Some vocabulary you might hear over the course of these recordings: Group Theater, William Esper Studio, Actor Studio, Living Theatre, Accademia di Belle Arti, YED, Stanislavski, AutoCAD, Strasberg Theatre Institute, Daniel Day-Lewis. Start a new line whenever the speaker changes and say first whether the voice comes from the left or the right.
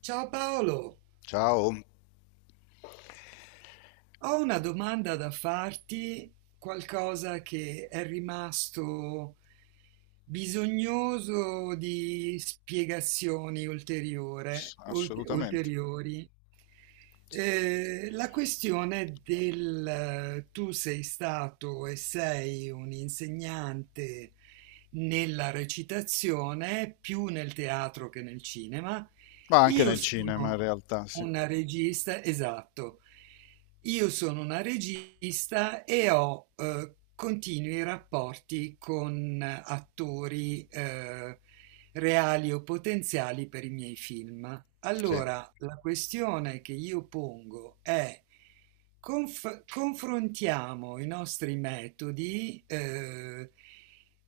right: Ciao Paolo,
left: Ciao.
right: ho una domanda da farti, qualcosa che è rimasto bisognoso di
left: Assolutamente.
right: ulteriori. La questione del tu sei stato e sei un insegnante nella recitazione, più nel teatro che nel cinema.
left: Ma anche
right: Io
left: nel cinema in
right: sono
left: realtà, sì.
right: una regista, esatto. Io sono una regista e ho continui rapporti con attori reali o potenziali per i miei film.
left: Sì,
right: Allora, la questione che io pongo è confrontiamo i nostri metodi,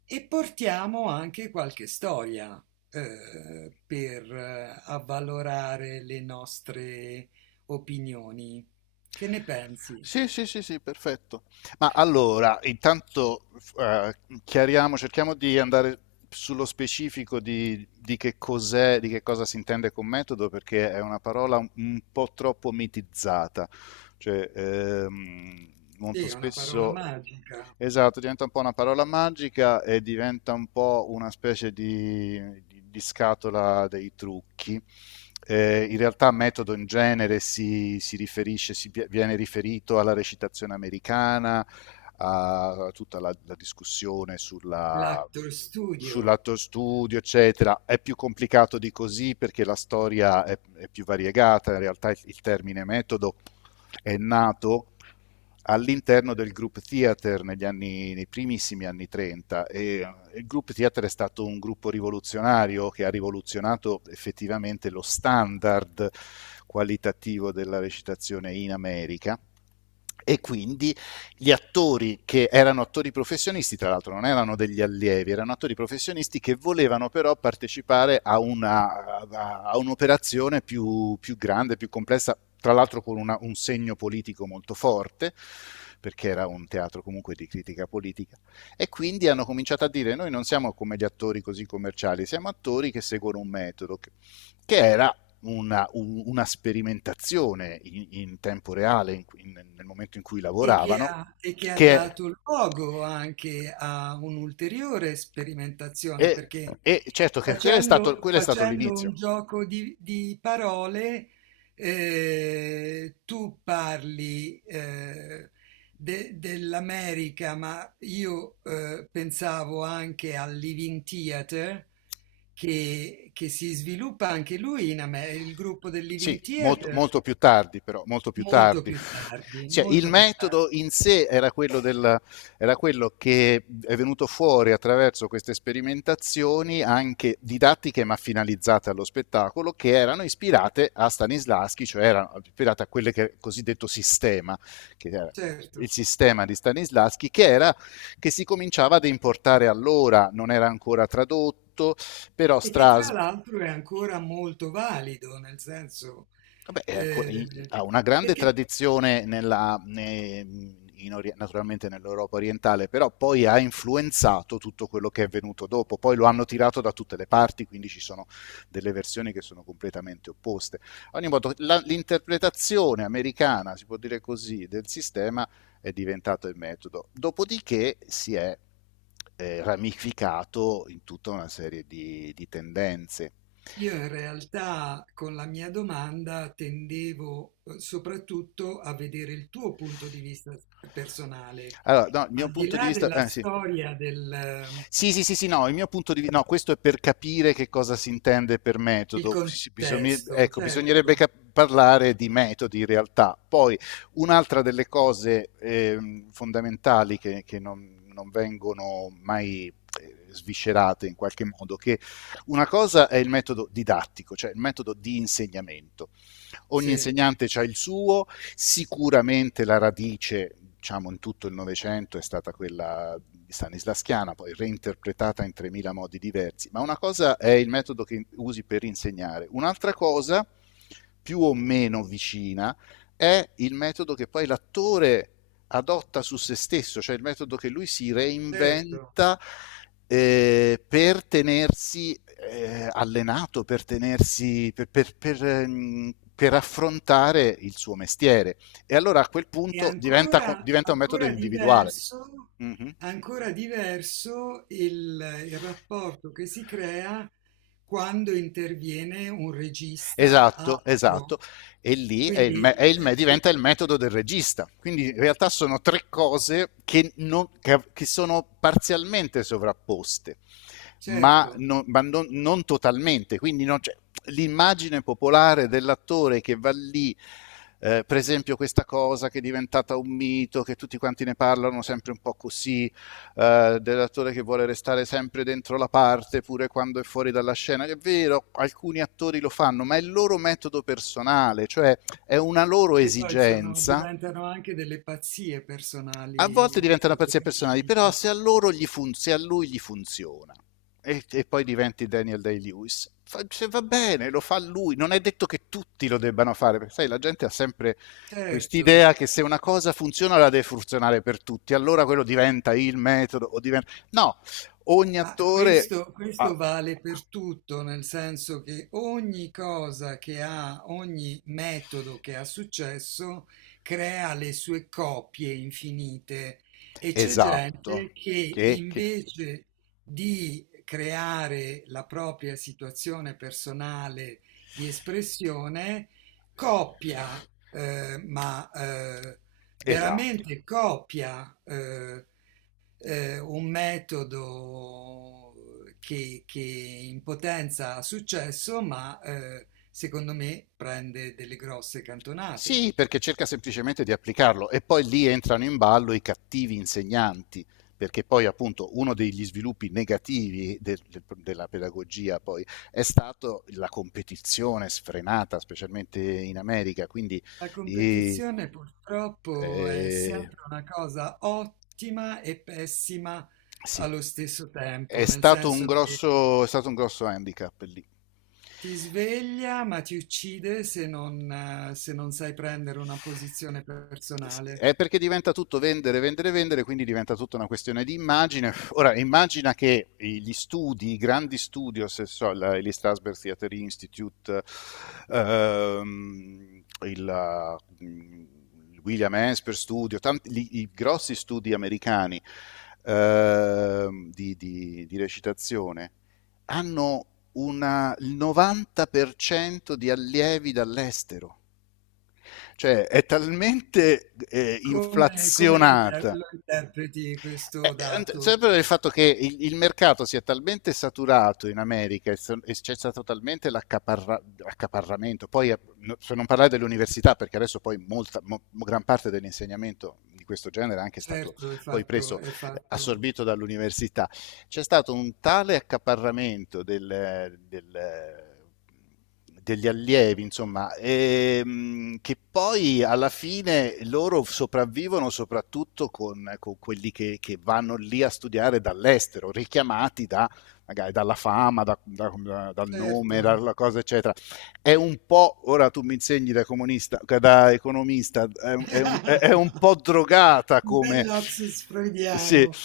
right: e portiamo anche qualche storia per avvalorare le nostre opinioni. Che ne pensi?
left: sì, sì, sì, sì, perfetto. Ma allora, intanto eh, chiariamo, cerchiamo di andare sullo specifico di che cos'è, di che cosa si intende con metodo, perché è una parola un po' troppo mitizzata. Cioè,
right: Sì,
left: molto
right: è una parola
left: spesso...
right: magica.
left: Esatto, diventa un po' una parola magica e diventa un po' una specie di scatola dei trucchi. In realtà metodo in genere si riferisce, si viene riferito alla recitazione americana, a tutta la discussione sulla,
right: L'actor studio.
left: sull'atto studio, eccetera. È più complicato di così perché la storia è più variegata, in realtà il termine metodo è nato all'interno del Group Theater negli anni, nei primissimi anni 30 e il Group Theater è stato un gruppo rivoluzionario che ha rivoluzionato effettivamente lo standard qualitativo della recitazione in America e quindi gli attori, che erano attori professionisti, tra l'altro non erano degli allievi, erano attori professionisti che volevano però partecipare a un'operazione grande, più complessa, tra l'altro con un segno politico molto forte perché era un teatro comunque di critica politica, e quindi hanno cominciato a dire: noi non siamo come gli attori così commerciali, siamo attori che seguono un metodo che era una sperimentazione in tempo reale nel momento in cui
right: E che
left: lavoravano,
right: ha
left: che è,
right: dato luogo anche a un'ulteriore sperimentazione,
left: e-
right: perché
left: e certo che
right: facendo
left: quello è stato
right: facendo un
left: l'inizio.
right: gioco di parole, tu parli, de dell'America, ma io, pensavo anche al Living Theatre che si sviluppa anche lui in Ame, il gruppo del Living
left: Sì, molto,
right: Theatre
left: molto più tardi, però, molto più
right: molto
left: tardi.
right: più tardi,
left: Cioè, il
right: molto più
left: metodo in
right: tardi.
left: sé era quello, era quello che è venuto fuori attraverso queste sperimentazioni, anche didattiche ma finalizzate allo spettacolo, che erano ispirate a Stanislavski, cioè erano ispirate a quelle che cosiddetto sistema, che era
right: Certo,
left: il sistema di Stanislavski, che era, che si cominciava ad importare allora, non era ancora tradotto, però
right: e che tra
left: Strasbourg...
right: l'altro è ancora molto valido, nel senso,
left: Vabbè, è
right: eh,
left: ha una grande
right: perché
left: tradizione naturalmente nell'Europa orientale, però poi ha influenzato tutto quello che è venuto dopo. Poi lo hanno tirato da tutte le parti, quindi ci sono delle versioni che sono completamente opposte. Ad ogni modo, l'interpretazione americana, si può dire così, del sistema è diventato il metodo. Dopodiché si è ramificato in tutta una serie di tendenze.
right: io in realtà con la mia domanda tendevo soprattutto a vedere il tuo punto di vista personale,
left: Allora, no, il mio
right: al di
left: punto di
right: là
left: vista...
right: della
left: sì.
right: storia del,
left: Sì, sì, sì, sì, no, il mio punto di vista... No, questo è per capire che cosa si intende per
right: il
left: metodo.
right: contesto,
left: Ecco,
right: certo,
left: parlare di metodi in realtà. Poi, un'altra delle cose fondamentali che non vengono mai sviscerate in qualche modo, che una cosa è il metodo didattico, cioè il metodo di insegnamento. Ogni
right: sì,
left: insegnante ha il suo, sicuramente la radice, diciamo, in tutto il Novecento è stata quella di Stanislaschiana, poi reinterpretata in 3000 modi diversi, ma una cosa è il metodo che usi per insegnare, un'altra cosa, più o meno vicina, è il metodo che poi l'attore adotta su se stesso, cioè il metodo che lui si
right: certo.
left: reinventa per tenersi allenato, per tenersi per affrontare il suo mestiere. E allora a quel
right: E
left: punto diventa,
right: ancora,
left: diventa un metodo individuale. Mhm.
right: ancora diverso il rapporto che si crea quando interviene un regista
left: Esatto, esatto.
right: altro.
left: E lì
right: Quindi,
left: diventa il metodo del regista. Quindi in realtà sono tre cose che, non- che sono parzialmente sovrapposte, ma,
right: certo,
left: non, ma non totalmente. Quindi non c'è, l'immagine popolare dell'attore che va lì, per esempio questa cosa che è diventata un mito, che tutti quanti ne parlano sempre un po' così, dell'attore che vuole restare sempre dentro la parte pure quando è fuori dalla scena. È vero, alcuni attori lo fanno, ma è il loro metodo personale, cioè è una loro
right: e poi
left: esigenza.
right: diventano anche delle pazzie
left: A
right: personali
left: volte
right: in
left: diventano
right: questo
left: pezzi personali, però
right: periodo.
left: se a, loro gli fun- se a lui gli funziona, e poi diventi Daniel Day-Lewis, cioè, va bene, lo fa lui, non è detto che tutti lo debbano fare, perché sai, la gente ha sempre
right: Certo.
left: quest'idea che se una cosa funziona la deve funzionare per tutti, allora quello diventa il metodo o diventa... No, ogni
right: Ma
left: attore
right: questo,
left: ha...
right: questo vale per tutto, nel senso che ogni cosa che ha, ogni metodo che ha successo crea le sue copie infinite e c'è
left: Esatto,
right: gente che
left: che... che...
right: invece di creare la propria situazione personale di espressione, copia, eh, ma eh,
left: esatto.
right: veramente copia. Un metodo che in potenza ha successo, ma, secondo me prende delle grosse cantonate.
left: Sì, perché cerca semplicemente di applicarlo e poi lì entrano in ballo i cattivi insegnanti, perché poi appunto uno degli sviluppi negativi della pedagogia poi è stato la competizione sfrenata, specialmente in America, quindi
right: La
left: eh,
right: competizione purtroppo è
left: eh,
right: sempre una cosa ottima e pessima
left: sì,
right: allo stesso tempo,
left: è
right: nel
left: stato un
right: senso che
left: grosso, è stato un grosso handicap lì.
right: ti sveglia ma ti uccide se non, se non sai prendere una posizione personale.
left: È perché diventa tutto vendere, vendere, vendere, quindi diventa tutta una questione di immagine. Ora, immagina che gli studi, i grandi studios, gli Strasberg Theatre Institute, il William Esper Studio, i grossi studi americani di recitazione, hanno il 90% di allievi dall'estero. Cioè, è talmente inflazionata,
right: Lo interpreti
left: eh,
right: questo dato?
left: sempre il fatto che il mercato sia talmente saturato in America, e c'è stato talmente l'accaparramento, poi per non parlare dell'università, perché adesso poi gran parte dell'insegnamento di questo genere è anche è stato
right: Certo,
left: poi preso,
right: è fatto,
left: assorbito dall'università, c'è stato un tale accaparramento del degli allievi, insomma, che poi alla fine loro sopravvivono soprattutto con quelli vanno lì a studiare dall'estero, richiamati magari dalla fama, dal nome,
right: certo,
left: dalla cosa, eccetera. È un po', ora tu mi insegni da comunista, da economista, è un po' drogata
right: un bel
left: come...
right: lapsus
left: Sì,
right: freudiano,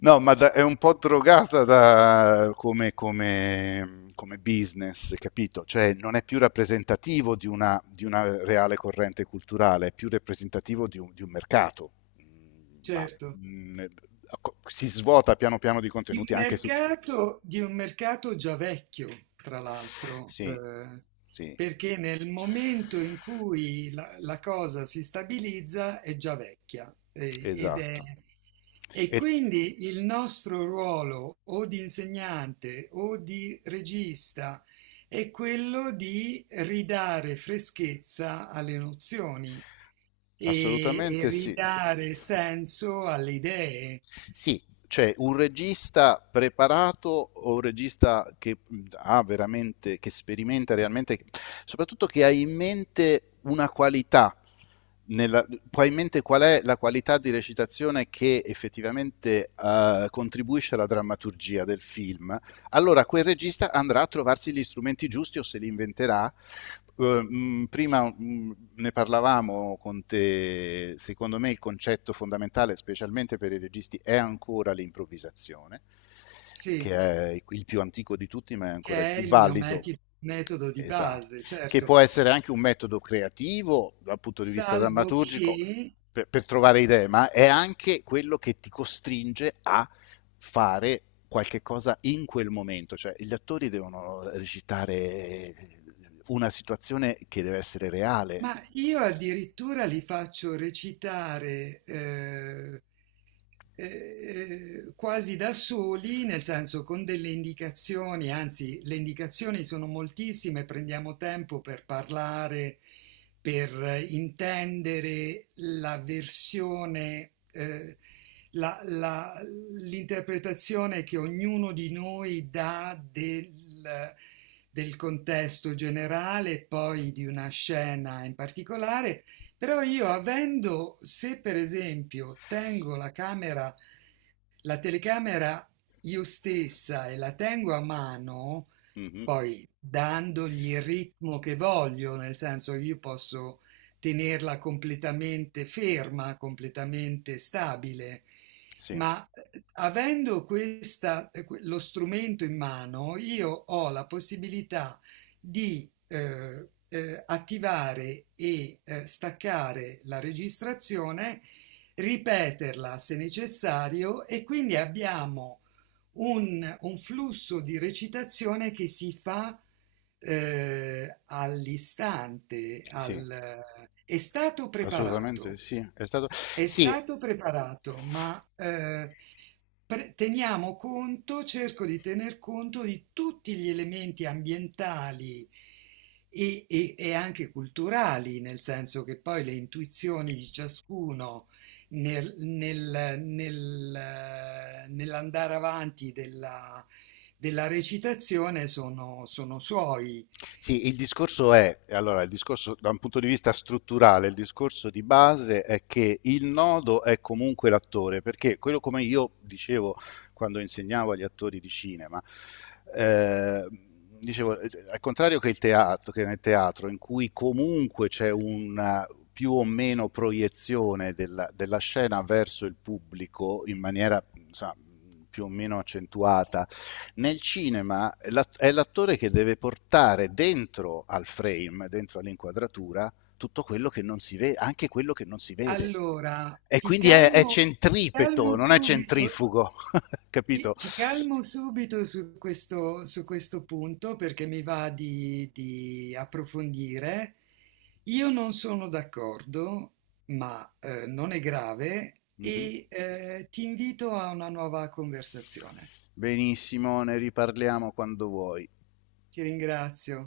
left: no, ma è un po' drogata come business, capito? Cioè non è più rappresentativo di una reale corrente culturale, è più rappresentativo di un mercato. Mm. Ma
right: certo.
left: mm, si svuota piano piano di contenuti, anche se...
right: Di un mercato già vecchio, tra l'altro,
left: sì, sì.
right: perché nel momento in cui la, la cosa si stabilizza è già vecchia, ed è,
left: Esatto.
right: e
left: E
right: quindi il nostro ruolo o di insegnante o di regista è quello di ridare freschezza alle nozioni e
left: assolutamente sì.
right: ridare senso alle idee.
left: Sì, cioè un regista preparato o un regista che ha veramente, che sperimenta realmente, soprattutto che ha in mente una qualità, nella, ha in mente qual è la qualità di recitazione che effettivamente contribuisce alla drammaturgia del film, allora quel regista andrà a trovarsi gli strumenti giusti o se li inventerà. Prima ne parlavamo con te, secondo me il concetto fondamentale, specialmente per i registi, è ancora l'improvvisazione,
right: Sì.
left: che è il più antico di tutti, ma è ancora il
right: Che è
left: più
right: il mio
left: valido.
right: metodo di
left: Esatto,
right: base,
left: che
right: certo,
left: può essere anche un metodo creativo dal punto di vista
right: salvo
left: drammaturgico
right: che,
left: per trovare idee, ma è anche quello che ti costringe a fare qualche cosa in quel momento, cioè gli attori devono recitare una situazione che deve essere reale.
right: ma io addirittura li faccio recitare quasi da soli, nel senso con delle indicazioni, anzi le indicazioni sono moltissime, prendiamo tempo per parlare, per intendere la versione, la- la- l'interpretazione che ognuno di noi dà del, del contesto generale, poi di una scena in particolare. Però io avendo, se per esempio tengo la camera, la telecamera io stessa e la tengo a mano,
left: Mhm.
right: poi dandogli il ritmo che voglio, nel senso io posso tenerla completamente ferma, completamente stabile,
left: Sì,
right: ma, avendo lo strumento in mano, io ho la possibilità di attivare e staccare la registrazione, ripeterla se necessario e quindi abbiamo un flusso di recitazione che si fa, all'istante,
left: sì,
right: è stato
left: assolutamente
right: preparato.
left: sì. È stato...
right: È
left: Sì.
right: stato preparato, ma, teniamo conto, cerco di tener conto di tutti gli elementi ambientali e, e anche culturali, nel senso che poi le intuizioni di ciascuno nell'andare avanti della, della recitazione sono, sono suoi.
left: Sì, il discorso è, allora, il discorso da un punto di vista strutturale, il discorso di base è che il nodo è comunque l'attore, perché quello, come io dicevo quando insegnavo agli attori di cinema, eh, dicevo, al contrario che il teatro, che nel teatro in cui comunque c'è una più o meno proiezione della, della scena verso il pubblico in maniera, insomma, più o meno accentuata, nel cinema è l'attore che deve portare dentro al frame, dentro all'inquadratura, tutto quello che non si vede, anche quello che non si vede.
right: Allora,
left: E quindi è
right: ti
left: centripeto,
right: calmo
left: non è
right: subito.
left: centrifugo,
right: Ti
left: capito?
right: ti calmo subito su questo punto perché mi va di approfondire. Io non sono d'accordo, ma, non è grave
left: Mhm.
right: e, ti invito a una nuova conversazione.
left: Benissimo, ne riparliamo quando vuoi.
right: Ti ringrazio.